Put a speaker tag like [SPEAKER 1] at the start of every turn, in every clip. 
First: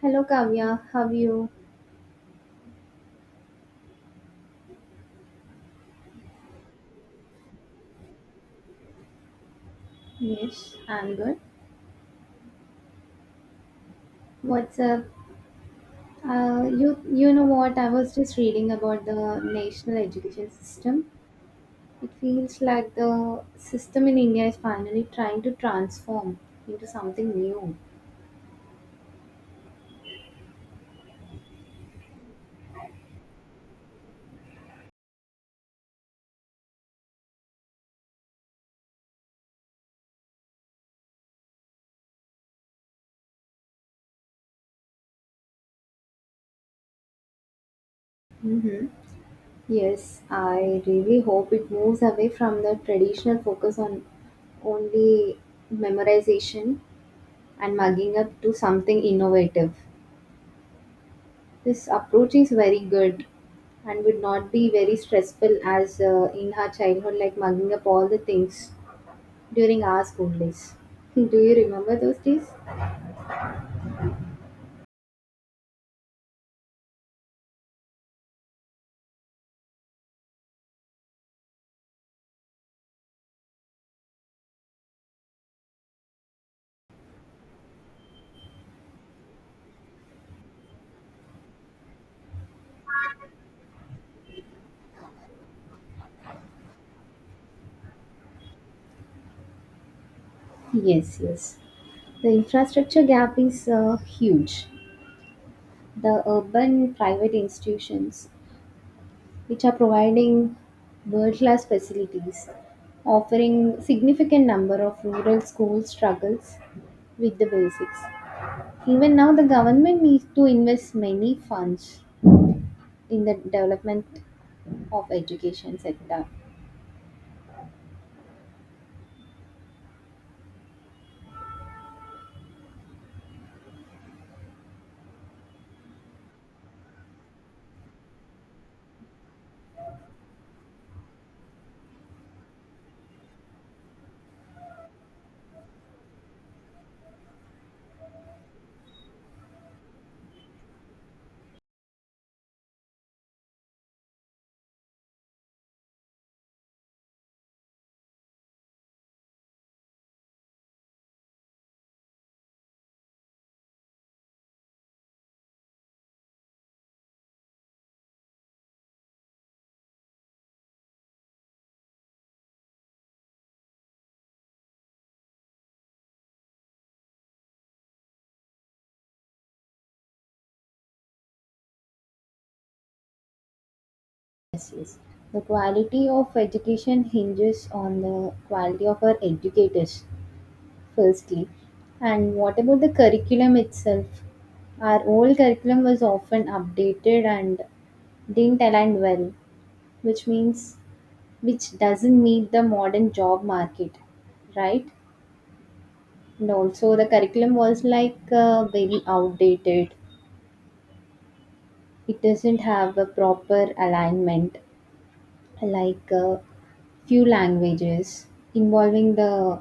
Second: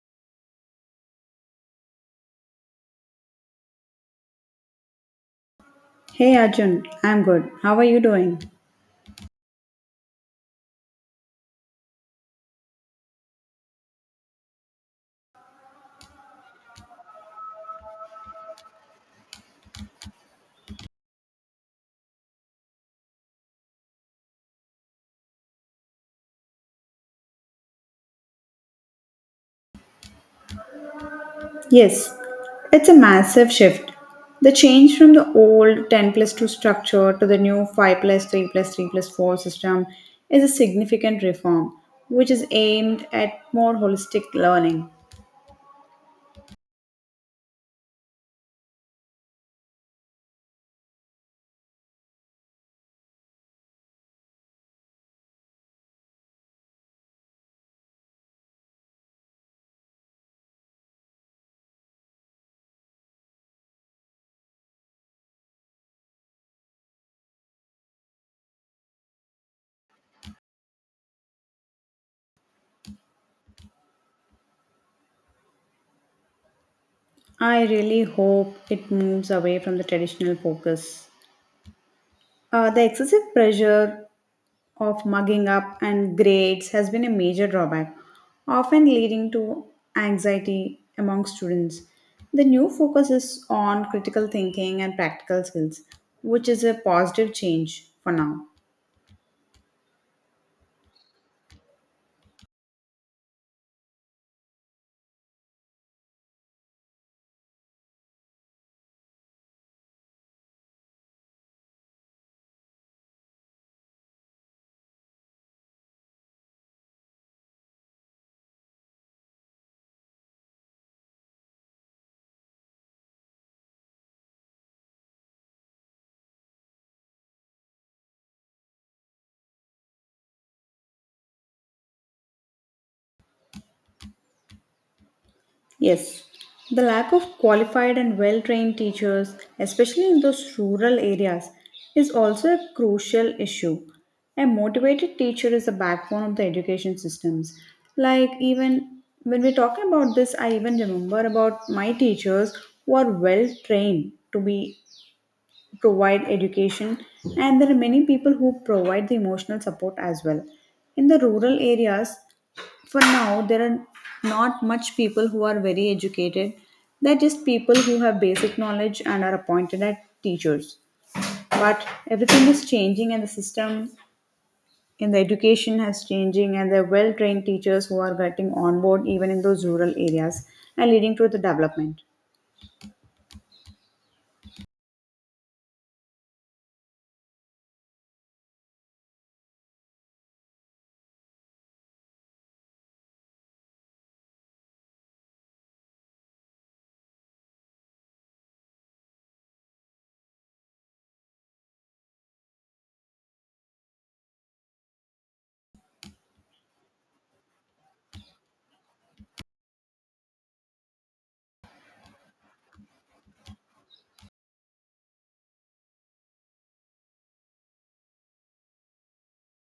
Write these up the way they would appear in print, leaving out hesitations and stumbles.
[SPEAKER 1] Hello Kavya, how are you?
[SPEAKER 2] Hey Arjun, I'm good. How are you doing?
[SPEAKER 1] Yes, I'm good. What's up? You know what? I was just reading about the national education system. It feels like the system in India is finally trying to transform into something new.
[SPEAKER 2] Yes, it's a massive shift. The change from the old 10 plus 2 structure to the new 5 plus 3 plus 3 plus 4 system is a significant reform, which is aimed at more holistic learning.
[SPEAKER 1] Mm-hmm. Yes, I really hope it moves away from the traditional focus on only memorization and mugging up to something innovative. This approach is very good and would not be very stressful as in her childhood, like mugging up all the things during our school days. Do you remember those days?
[SPEAKER 2] I really hope it moves away from the traditional focus. The excessive pressure of mugging up and grades has been a major drawback, often leading to anxiety among students. The new focus is on critical thinking and practical skills, which is a positive change for now.
[SPEAKER 1] Yes, yes. The infrastructure gap is huge. The urban private institutions, which are providing world class facilities, offering significant number of rural schools struggles with the basics. Even now, the government needs to invest many funds in the development of education sector.
[SPEAKER 2] Yes, the lack of qualified and well trained teachers, especially in those rural areas, is also a crucial issue. A motivated teacher is the backbone of the education systems. Like, even when we talk about this, I even remember about my teachers who are well trained to be provide education, and there are many people who provide the emotional support as well. In the rural areas, for now there are not much people who are very educated, they're just people who have basic knowledge and are appointed as teachers, but everything is changing and the system in the education has changing, and there are well trained teachers who are getting on board even in those rural areas and leading to the development.
[SPEAKER 1] Yes, yes, the quality of education hinges on the quality of our educators, firstly. And what about the curriculum itself? Our old curriculum was often updated and didn't align well, which means which doesn't meet the modern job market, right? And also the curriculum was like very outdated. It doesn't have a proper alignment, like few languages involving the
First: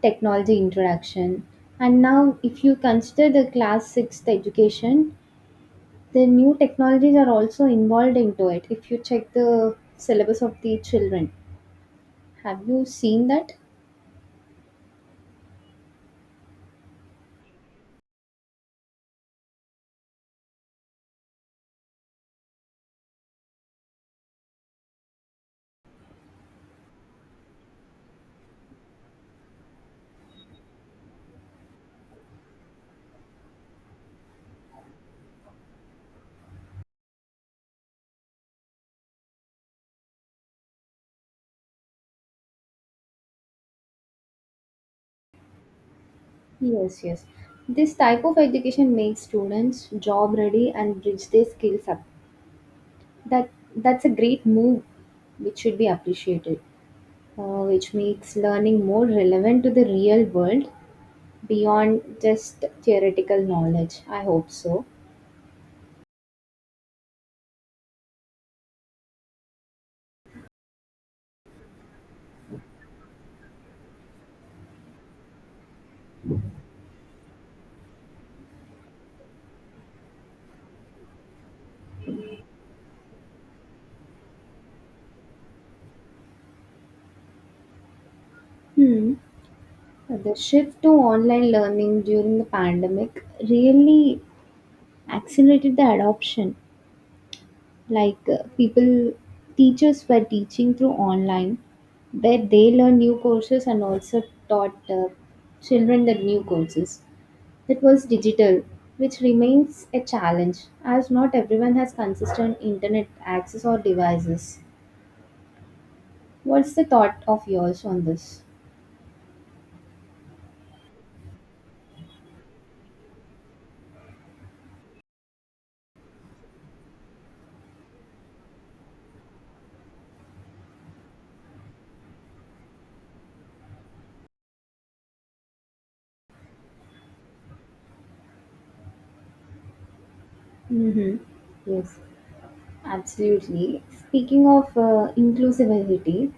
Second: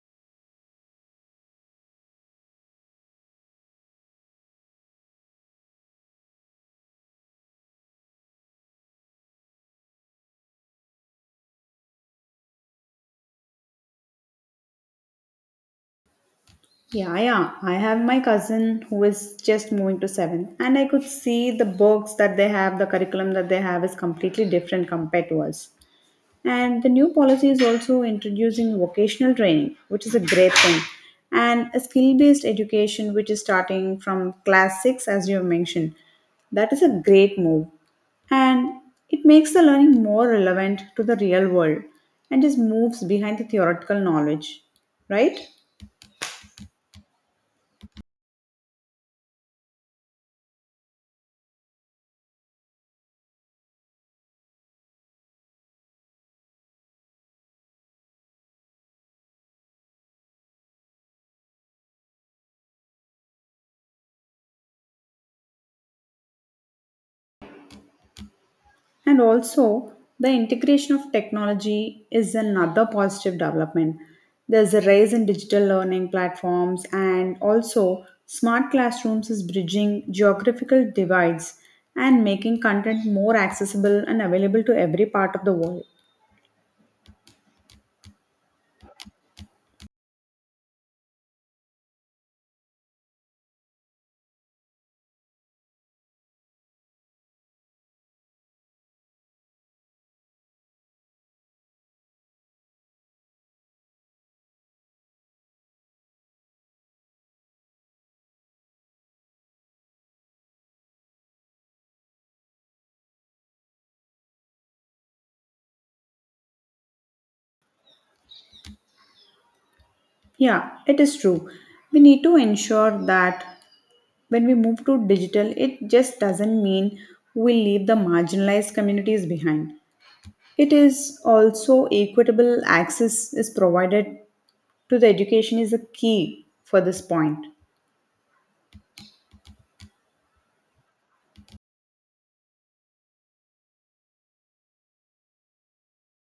[SPEAKER 1] technology interaction. And now, if you consider the class sixth education, the new technologies are also involved into it. If you check the syllabus of the children, have you seen that?
[SPEAKER 2] Yeah, yeah, I have my cousin who is just moving to seventh, and I could see the books that they have, the curriculum that they have is completely different compared to us. And the new policy is also introducing vocational training, which is a great thing, and a skill based education, which is starting from class 6, as you have mentioned. That is a great move, and it makes the learning more relevant to the real world and just moves behind the theoretical knowledge, right?
[SPEAKER 1] Yes, yes. This type of education makes students job ready and bridge their skills up. That that's a great move, which should be appreciated. Which makes learning more relevant to the real world beyond just theoretical knowledge. I hope so.
[SPEAKER 2] And also, the integration of technology is another positive development. There's a rise in digital learning platforms, and also, smart classrooms is bridging geographical divides and making content more accessible and available to every part of the world.
[SPEAKER 1] Hmm. The shift to online learning during the pandemic really accelerated the adoption. Like people, teachers were teaching through online, where they learn new courses and also taught children the new courses. That was digital, which remains a challenge as not everyone has consistent internet access or devices. What's the thought of yours on this?
[SPEAKER 2] Yeah, it is true. We need to ensure that when we move to digital, it just doesn't mean we leave the marginalized communities behind. It is also equitable access is provided to the education is a key for this point.
[SPEAKER 1] Mm-hmm. Yes, absolutely. Speaking of inclusivity,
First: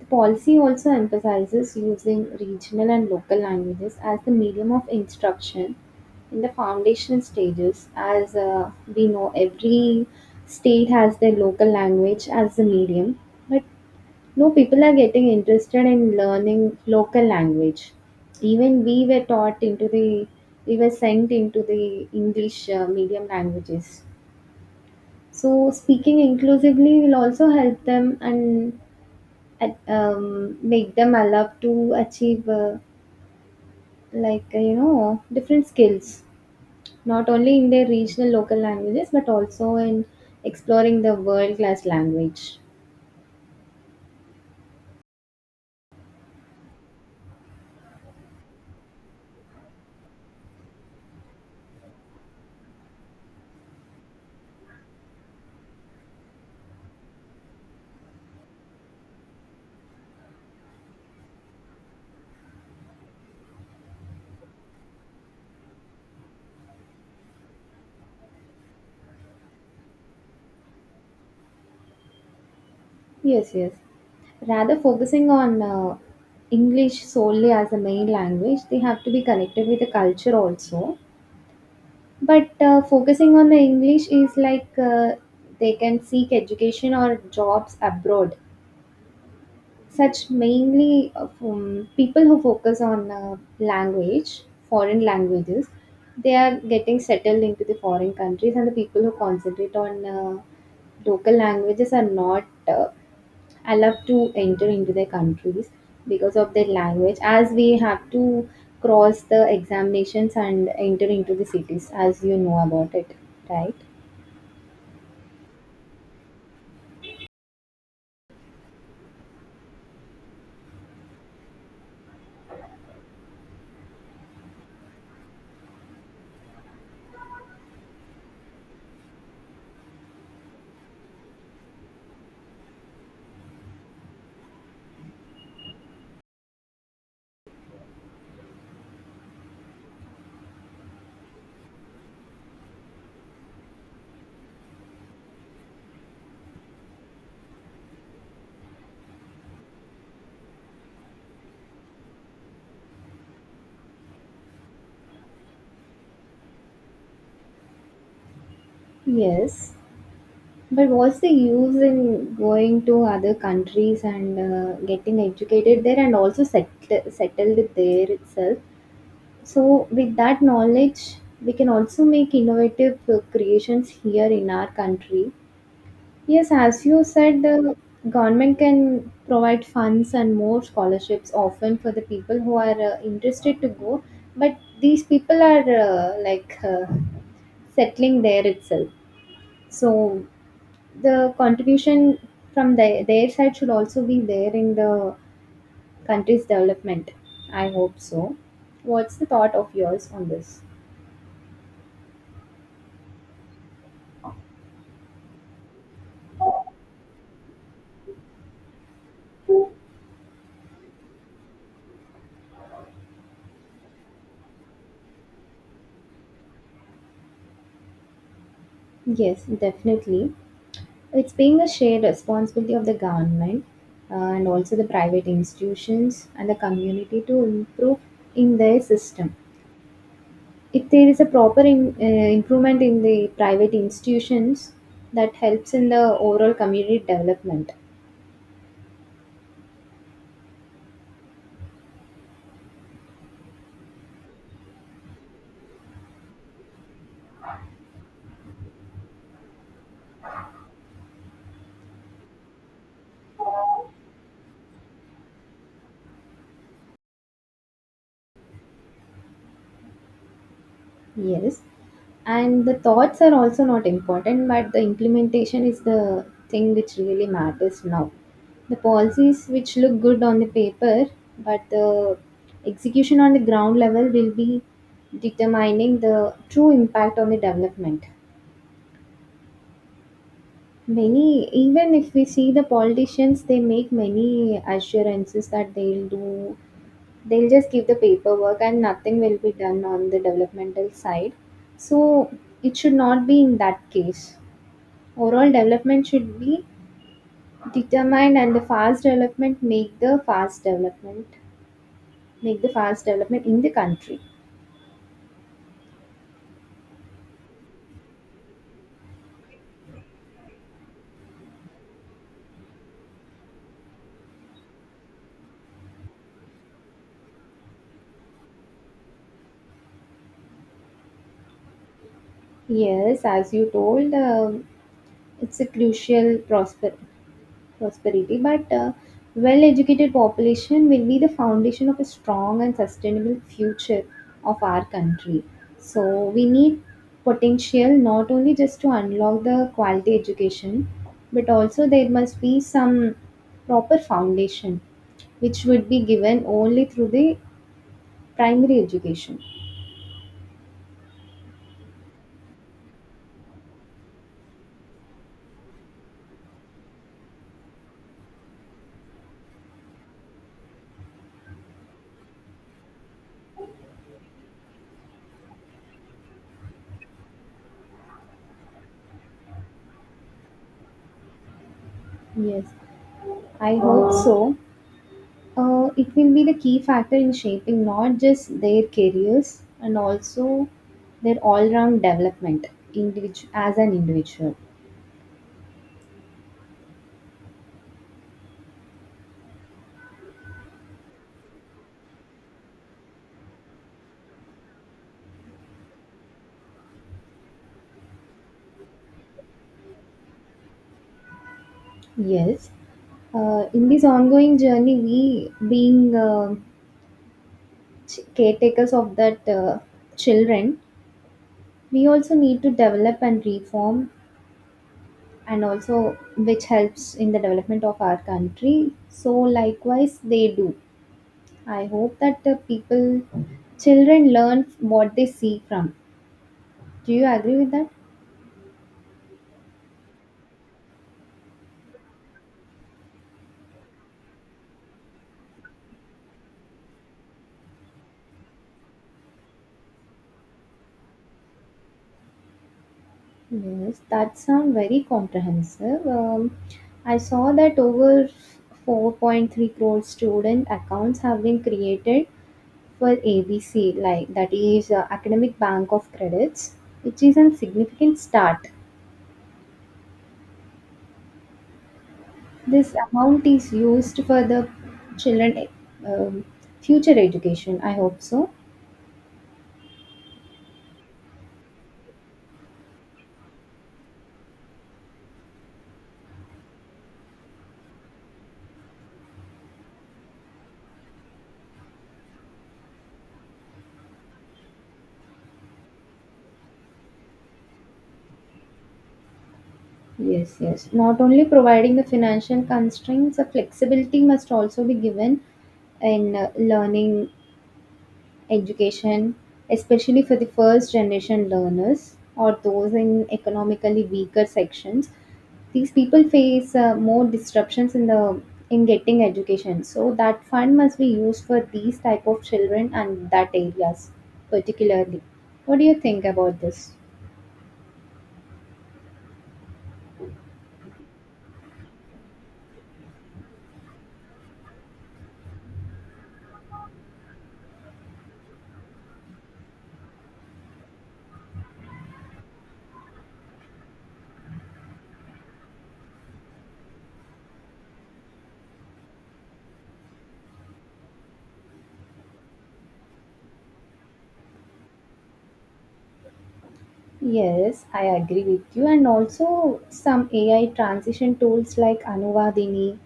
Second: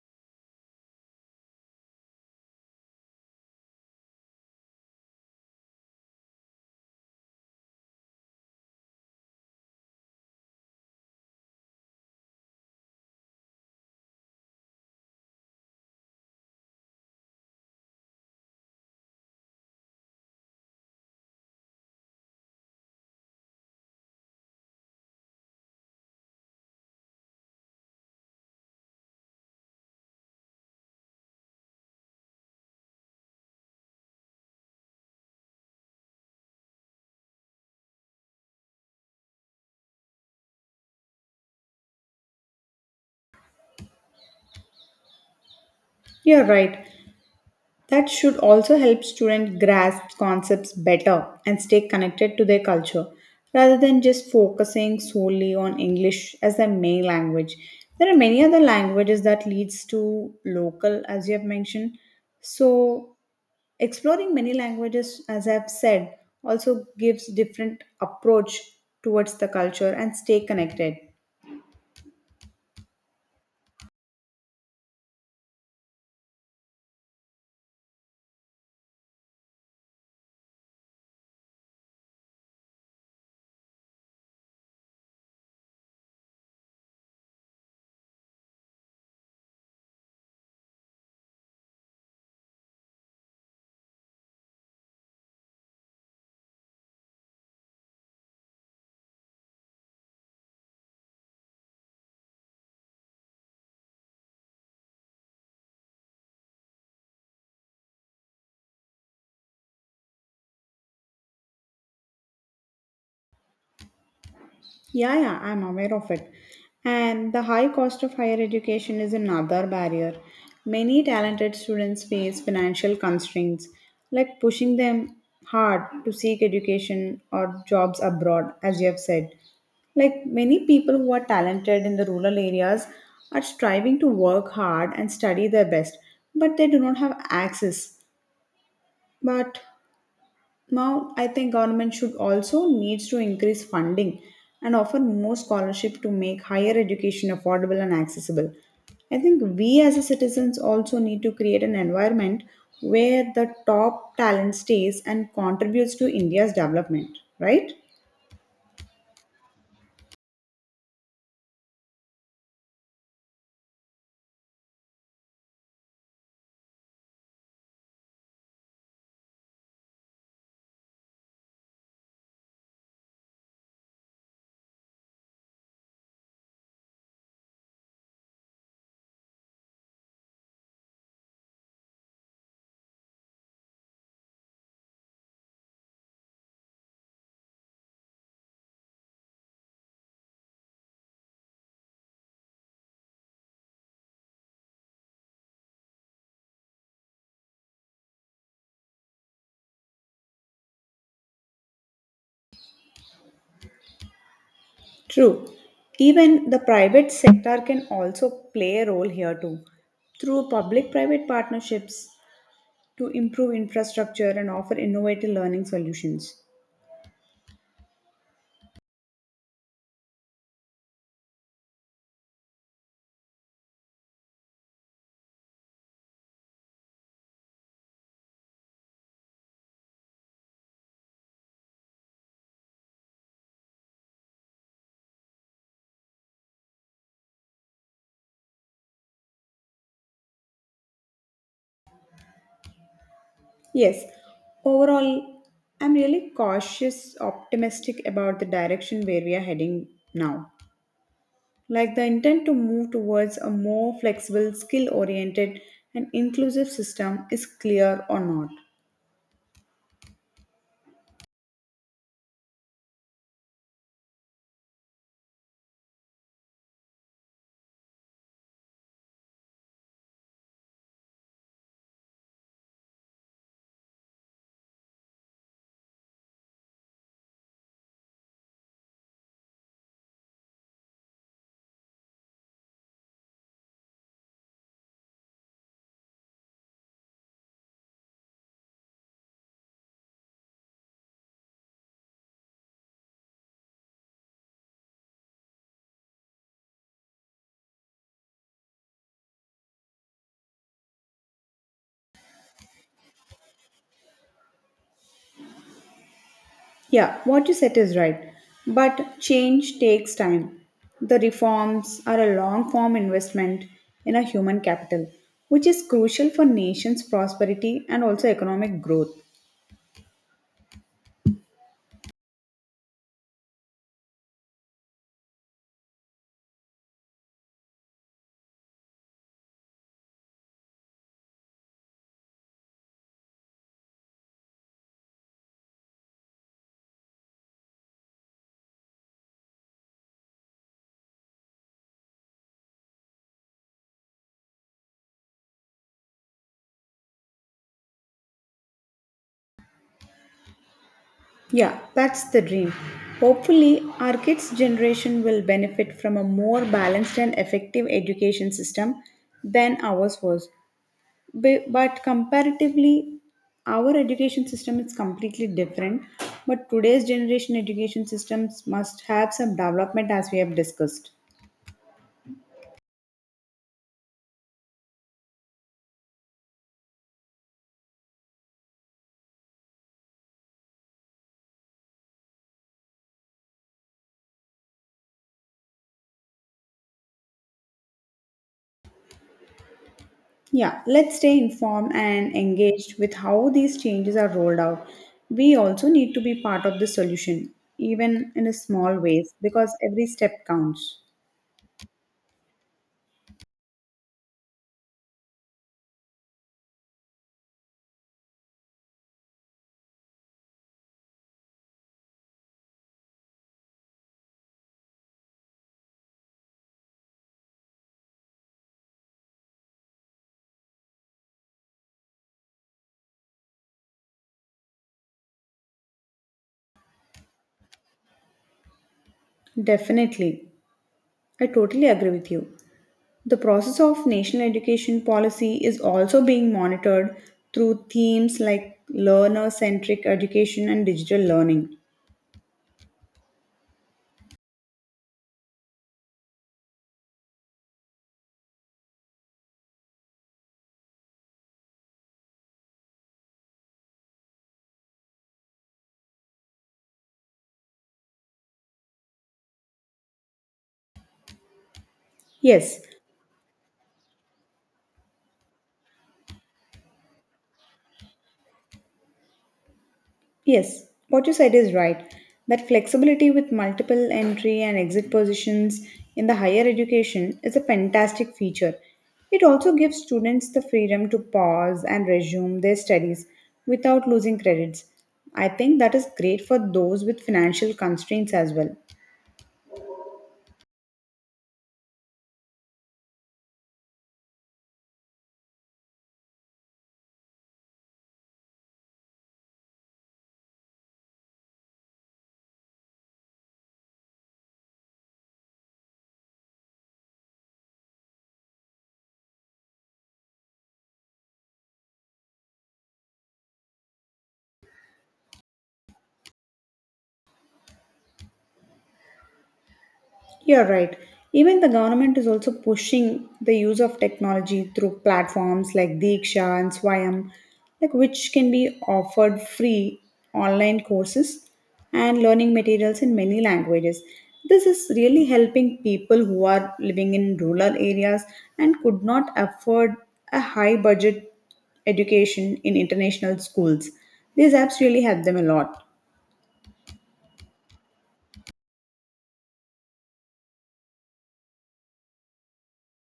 [SPEAKER 1] the policy also emphasizes using regional and local languages as the medium of instruction in the foundational stages. As we know, every state has their local language as the medium, but no people are getting interested in learning local language. Even we were taught into the, We were sent into the English medium languages. So speaking inclusively will also help them and make them allowed to achieve different skills, not only in their regional local languages but also in exploring the world class language.
[SPEAKER 2] You're right. That should also help students grasp concepts better and stay connected to their culture rather than just focusing solely on English as their main language. There are many other languages that leads to local as you have mentioned. So exploring many languages, as I've said, also gives different approach towards the culture and stay connected.
[SPEAKER 1] Yes, yes. Rather focusing on English solely as a main language, they have to be connected with the culture also. But focusing on the English is like they can seek education or jobs abroad, such mainly from people who focus on language, foreign languages, they are getting settled into the foreign countries, and the people who concentrate on local languages are not allowed to enter into their countries because of their language, as we have to cross the examinations and enter into the cities, as you know about it, right?
[SPEAKER 2] Yeah, yeah, I'm aware of it. And the high cost of higher education is another barrier. Many talented students face financial constraints, like pushing them hard to seek education or jobs abroad, as you have said. Like many people who are talented in the rural areas are striving to work hard and study their best, but they do not have access. But now, I think government should also needs to increase funding and offer more scholarship to make higher education affordable and accessible. I think we as a citizens also need to create an environment where the top talent stays and contributes to India's development, right?
[SPEAKER 1] Yes. But what's the use in going to other countries and getting educated there and also settled there itself? So, with that knowledge, we can also make innovative creations here in our country. Yes, as you said, the government can provide funds and more scholarships often for the people who are interested to go, but these people are settling there itself. So the contribution from their side should also be there in the country's development. I hope so. What's the thought of yours on this?
[SPEAKER 2] True. Even the private sector can also play a role here too through public private partnerships to improve infrastructure and offer innovative learning solutions.
[SPEAKER 1] Yes, definitely. It's being a shared responsibility of the government, and also the private institutions and the community to improve in their system. If there is a proper improvement in the private institutions, that helps in the overall community development.
[SPEAKER 2] Yes, overall, I'm really cautious, optimistic about the direction where we are heading now. Like the intent to move towards a more flexible, skill oriented, and inclusive system is clear or not.
[SPEAKER 1] Yes. And the thoughts are also not important, but the implementation is the thing which really matters now. The policies which look good on the paper, but the execution on the ground level will be determining the true impact on the development. Many, even if we see the politicians, they make many assurances that they'll do, they'll just give the paperwork and nothing will be done on the developmental side. So it should not be in that case. Overall development should be determined and the fast development, make the fast development in the country.
[SPEAKER 2] Yeah, what you said is right, but change takes time. The reforms are a long form investment in a human capital, which is crucial for nation's prosperity and also economic growth.
[SPEAKER 1] Yes, as you told, it's a crucial prosperity, but well-educated population will be the foundation of a strong and sustainable future of our country. So we need potential not only just to unlock the quality education, but also there must be some proper foundation which would be given only through the primary education.
[SPEAKER 2] Yeah, that's the dream. Hopefully, our kids' generation will benefit from a more balanced and effective education system than ours was. But comparatively, our education system is completely different. But today's generation education systems must have some development as we have discussed.
[SPEAKER 1] Yes, I hope so. It will be the key factor in shaping not just their careers and also their all-round development, as an individual.
[SPEAKER 2] Yeah, let's stay informed and engaged with how these changes are rolled out. We also need to be part of the solution, even in a small ways, because every step counts.
[SPEAKER 1] Yes, in this ongoing journey we being caretakers of that children, we also need to develop and reform and also which helps in the development of our country. So likewise they do, I hope that the people, children learn what they see from. Do you agree with that?
[SPEAKER 2] Definitely. I totally agree with you. The process of national education policy is also being monitored through themes like learner centric education and digital learning.
[SPEAKER 1] Yes, that sounds very comprehensive. I saw that over 4.3 crore student accounts have been created for ABC, like that is Academic Bank of Credits, which is a significant start.
[SPEAKER 2] Yes.
[SPEAKER 1] This amount is used for the children um, future education. I hope so.
[SPEAKER 2] Yes, what you said is right. That flexibility with multiple entry and exit positions in the higher education is a fantastic feature. It also gives students the freedom to pause and resume their studies without losing credits. I think that is great for those with financial constraints as well.
[SPEAKER 1] Yes, yes. Not only providing the financial constraints, the flexibility must also be given in learning education, especially for the first generation learners or those in economically weaker sections. These people face more disruptions in getting education. So that fund must be used for these type of children and that areas particularly. What do you think about this?
[SPEAKER 2] You're right. Even the government is also pushing the use of technology through platforms like Diksha and Swayam, like which can be offered free online courses and learning materials in many languages. This is really helping people who are living in rural areas and could not afford a high budget education in international schools. These apps really help them a lot.
[SPEAKER 1] Yes, I agree with you. And also some AI transition tools like Anuvadini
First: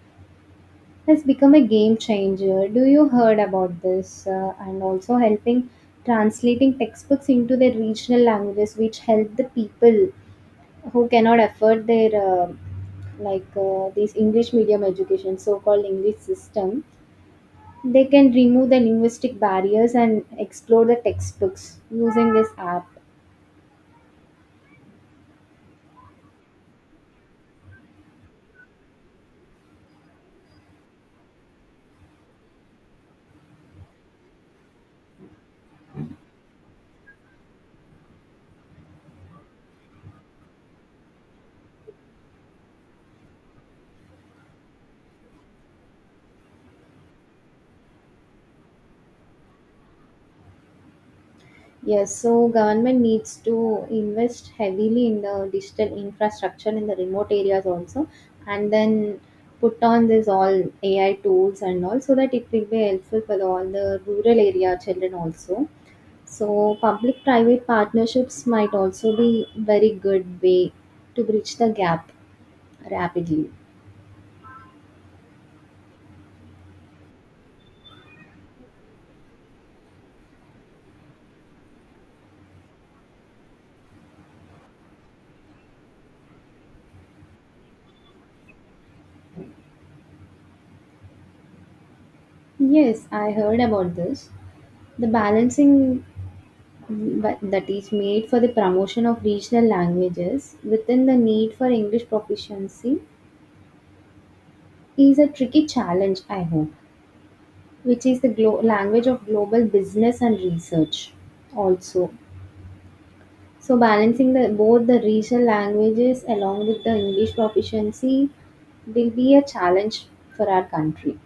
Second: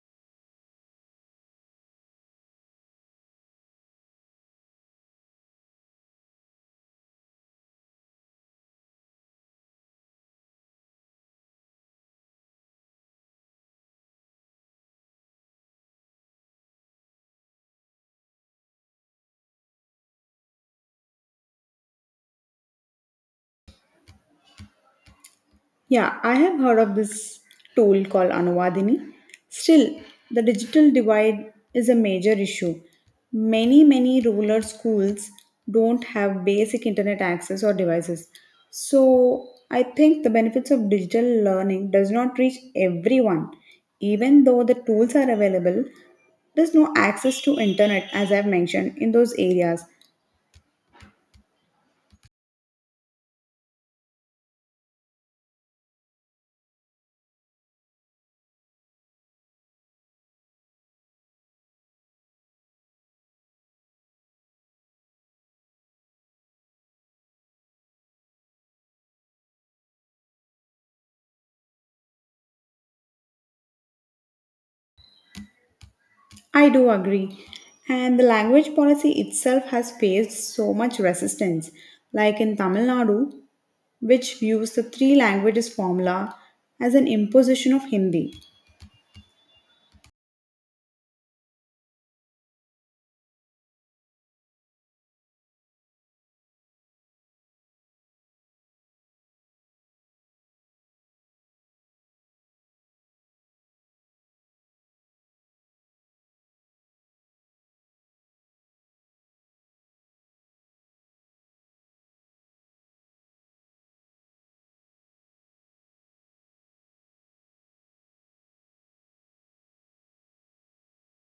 [SPEAKER 1] has become a game changer. Do you heard about this and also helping translating textbooks into their regional languages, which help the people who cannot afford their this English medium education, so-called English system. They can remove the linguistic barriers and explore the textbooks using this app.
[SPEAKER 2] Yeah, I have heard of this tool called Anuvadini. Still, the digital divide is a major issue. Many rural schools don't have basic internet access or devices. So, I think the benefits of digital learning does not reach everyone. Even though the tools are available, there's no access to internet as I've mentioned in those areas.
[SPEAKER 1] Yes, so government needs to invest heavily in the digital infrastructure in the remote areas also, and then put on this all AI tools and all, so that it will be helpful for all the rural area children also. So public-private partnerships might also be very good way to bridge the gap rapidly.
[SPEAKER 2] I do agree. And the language policy itself has faced so much resistance, like in Tamil Nadu, which views the three languages formula as an imposition of Hindi.
[SPEAKER 1] Yes, I heard about this. The balancing, but that is made for the promotion of regional languages within the need for English proficiency is a tricky challenge, I hope, which is the language of global business and research also. So, balancing the, both the regional languages along with the English proficiency will be a challenge for our country.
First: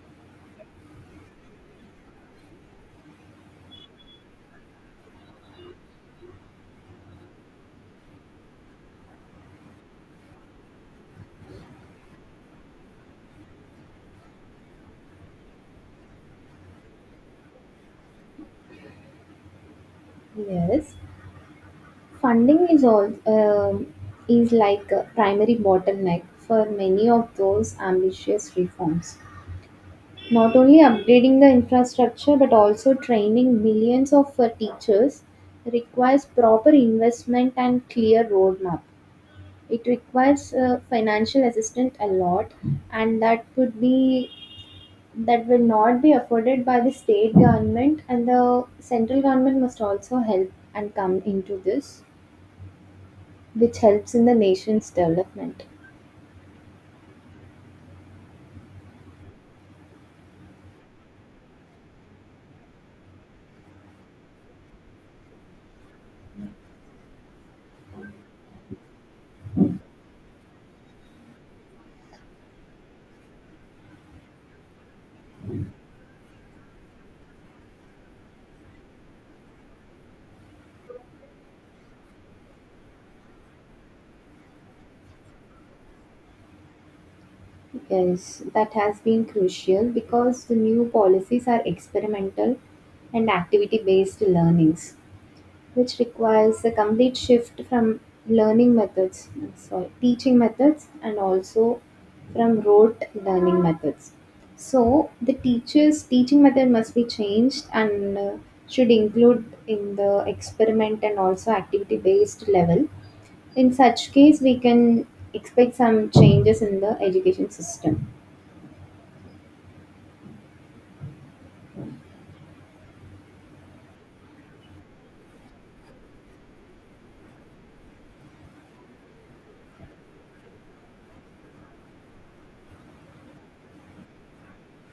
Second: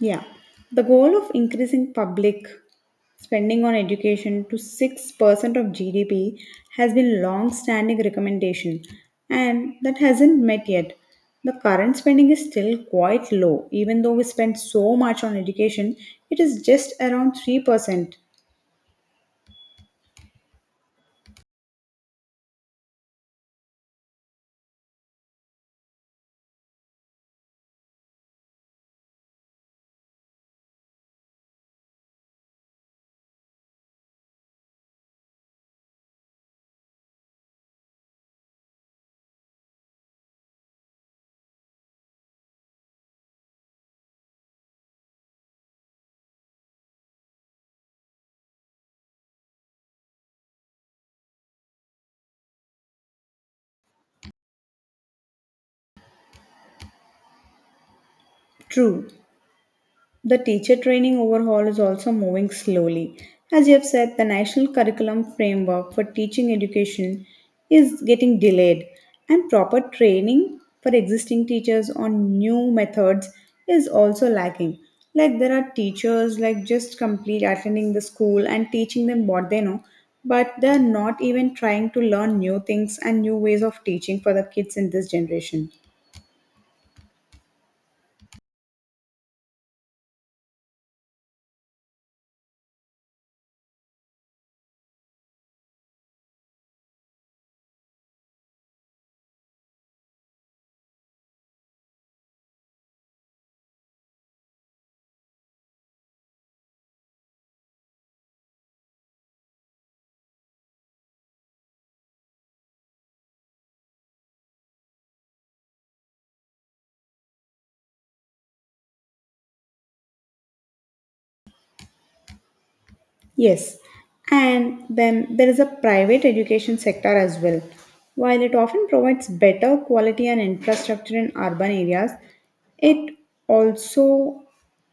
[SPEAKER 2] Yeah, the goal of increasing public spending on education to 6% of GDP has been long standing recommendation and that hasn't met yet. The current spending is still quite low, even though we spend so much on education it is just around 3%.
[SPEAKER 1] Yes, funding is all is like a primary bottleneck for many of those ambitious reforms. Not only upgrading the infrastructure but also training millions of teachers requires proper investment and clear roadmap. It requires financial assistance a lot, and that will not be afforded by the state government and the central government must also help and come into this, which helps in the nation's development.
[SPEAKER 2] True, the teacher training overhaul is also moving slowly. As you have said, the national curriculum framework for teaching education is getting delayed, and proper training for existing teachers on new methods is also lacking. Like there are teachers like just complete attending the school and teaching them what they know, but they are not even trying to learn new things and new ways of teaching for the kids in this generation.
[SPEAKER 1] Yes, that has been crucial because the new policies are experimental and activity based learnings, which requires a complete shift from learning methods, sorry, teaching methods, and also from rote learning methods. So, the teacher's teaching method must be changed and should include in the experiment and also activity based level. In such case, we can expect some changes in the education system.
[SPEAKER 2] Yes, and then there is a private education sector as well. While it often provides better quality and infrastructure in urban areas, it also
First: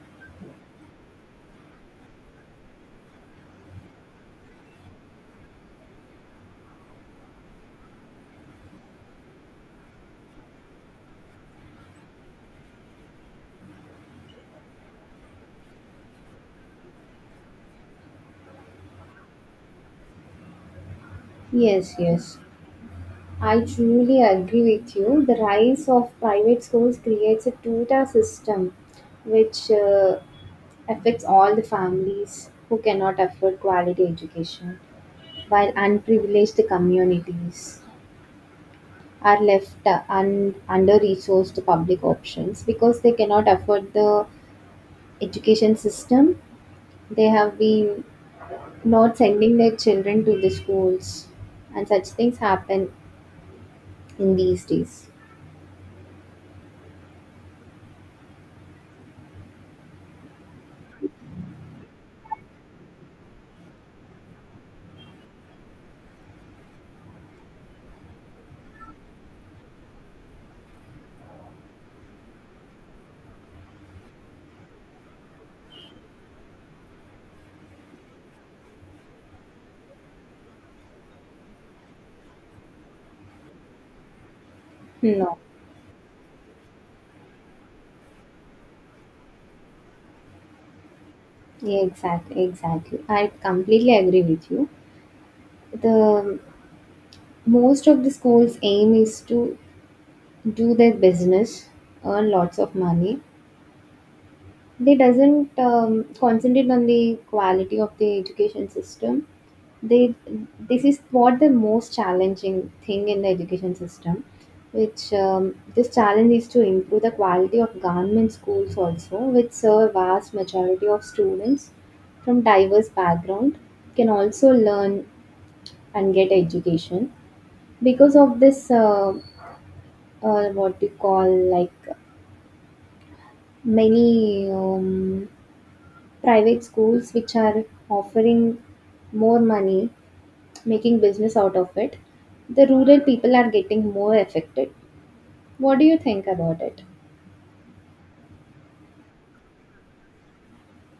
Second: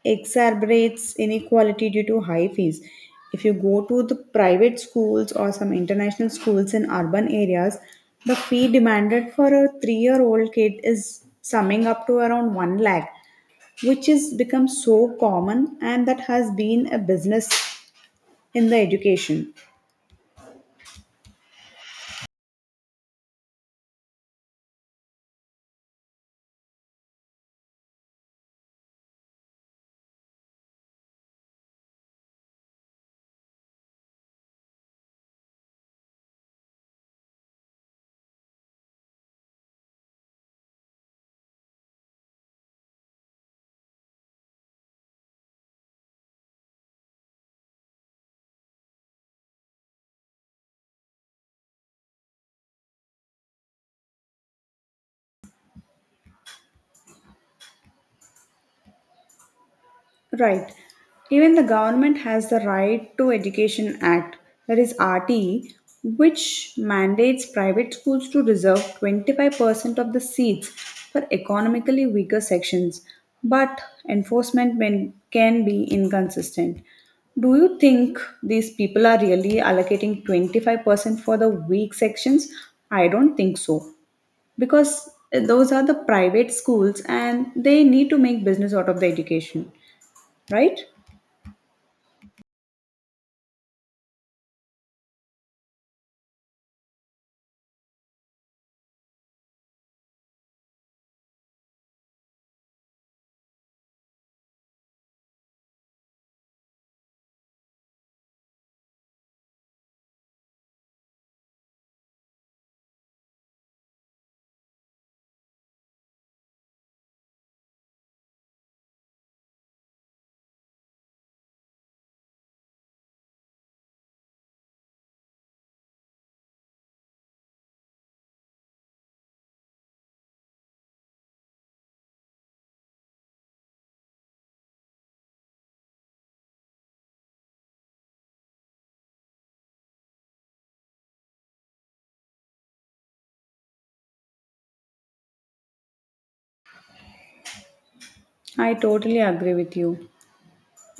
[SPEAKER 2] exacerbates inequality due to high fees. If you go to the private schools or some international schools in urban areas, the fee demanded for a 3-year old kid is summing up to around 1 lakh, which has become so common and that has been a business in the education.
[SPEAKER 1] Yes, yes. I truly agree with you. The rise of private schools creates a two-tier system which affects all the families who cannot afford quality education, while unprivileged communities are left under-resourced public options because they cannot afford the education system. They have been not sending their children to the schools, and such things happen in these days.
[SPEAKER 2] Right. Even the government has the Right to Education Act, that is RTE, which mandates private schools to reserve 25% of the seats for economically weaker sections, but enforcement can be inconsistent. Do you think these people are really allocating 25% for the weak sections? I don't think so, because
[SPEAKER 1] No,
[SPEAKER 2] those are the private schools and they need to make business out of the education, right?
[SPEAKER 1] yeah, exactly, exactly. I completely agree with you. The most of the schools' aim is to do their business, earn lots of money. They doesn't concentrate on the quality of the education system. They This is what the most challenging thing in the education system, which this challenge is to improve the quality of government schools also, which serve vast majority of students from diverse background can also learn and get education because of this what you call like many private schools which are offering more money, making business out of it, the rural people are getting more affected. What do you think about it?
[SPEAKER 2] I totally agree with you,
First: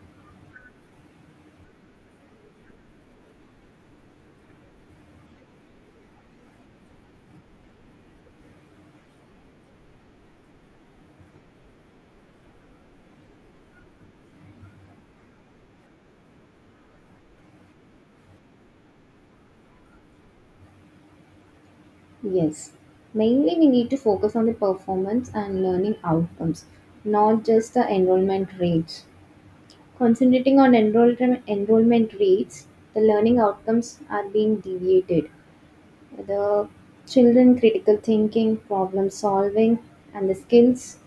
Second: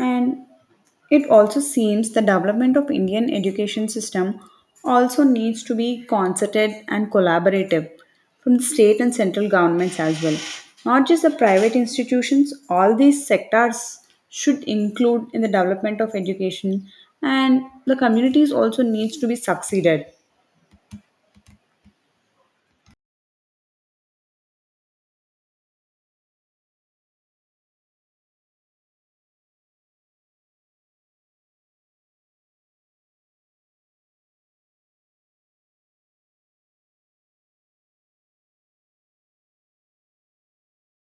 [SPEAKER 2] and it also seems the development of Indian education system also needs to be concerted and collaborative from the state and central governments as well, not just the private institutions. All these sectors should include in the development of education, and the communities also needs to be succeeded.
[SPEAKER 1] Yes. Mainly, we need to focus on the performance and learning outcomes, not just the enrollment rates. Concentrating on enrollment rates, the learning outcomes are being deviated. The children critical thinking, problem solving, and the skills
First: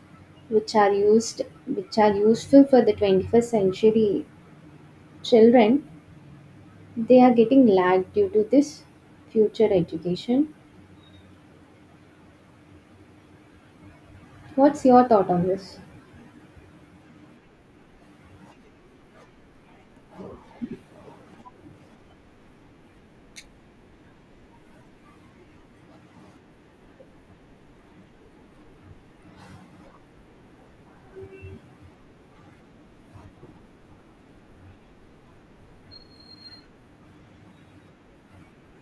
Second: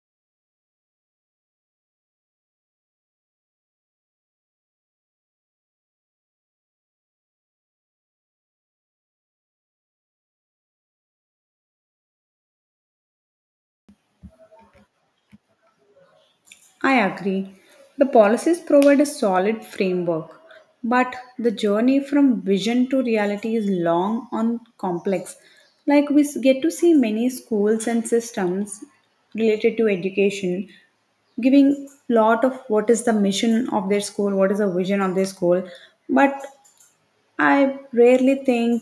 [SPEAKER 1] which are useful for the 21st century children, they are getting lagged due to this future education. What's your thought on this?
[SPEAKER 2] I agree. The policies provide a solid framework, but the journey from vision to reality is long and complex. Like, get to see many schools and systems related to education giving lot of what is the mission of their school, what is the vision of their school, but I rarely think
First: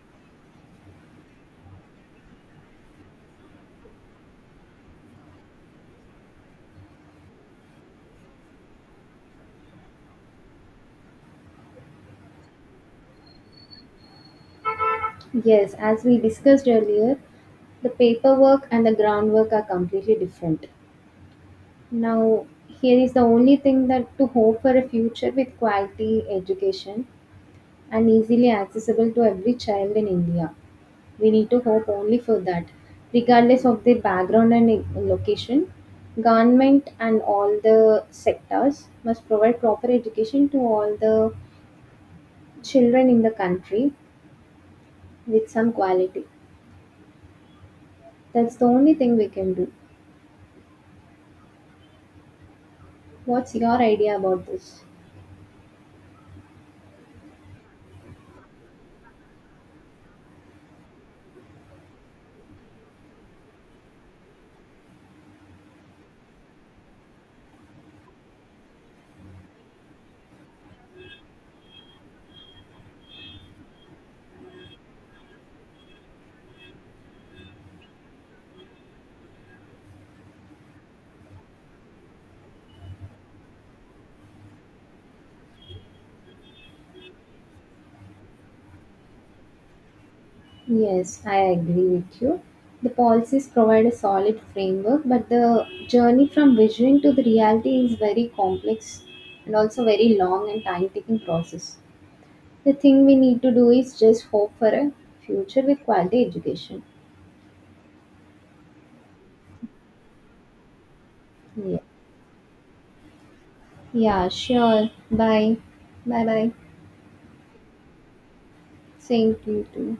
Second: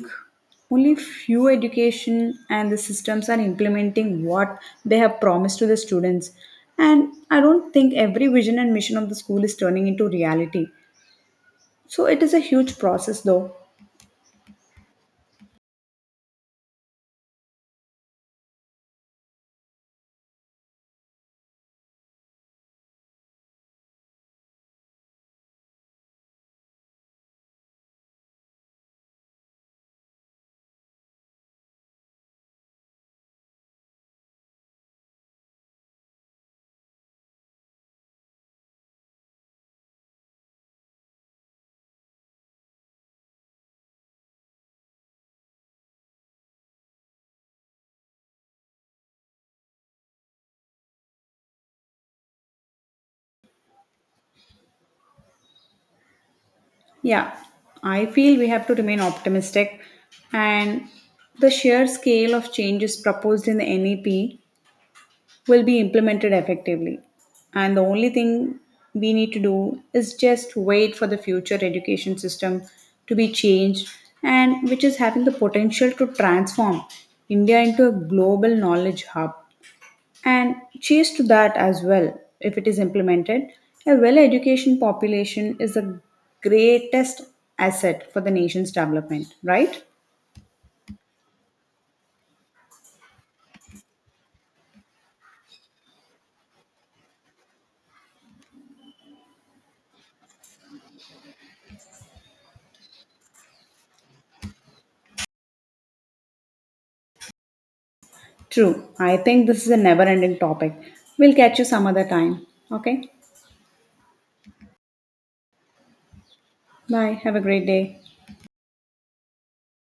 [SPEAKER 2] only few education and the systems are implementing what they have promised to the students. And I don't think every vision and mission of the school is turning into reality. So it is a huge process though.
[SPEAKER 1] Yes, as we discussed earlier, the paperwork and the groundwork are completely different. Now, here is the only thing that to hope for a future with quality education and easily accessible to every child in India. We need to hope only for that, regardless of their background and location. Government and all the sectors must provide proper education to all the children in the country with some quality. That's the only thing we can do. What's your idea about this?
[SPEAKER 2] Yeah, I feel we have to remain optimistic, and the sheer scale of changes proposed in the NEP will be implemented effectively. And the only thing we need to do is just wait for the future education system to be changed and which is having the potential to transform India into a global knowledge hub. And cheers to that as well, if it is implemented. A well educated population is the greatest asset for the nation's development, right?
[SPEAKER 1] Yes, I agree with you. The policies provide a solid framework, but the journey from vision to the reality is very complex and also very long and time taking process. The thing we need to do is just hope for a future with quality education.
[SPEAKER 2] True. I think this is a never ending topic. We'll catch you
[SPEAKER 1] Yeah,
[SPEAKER 2] some other time. Okay?
[SPEAKER 1] yeah sure. Bye. Bye bye.
[SPEAKER 2] Bye. Have a great day.
[SPEAKER 1] Same to you too.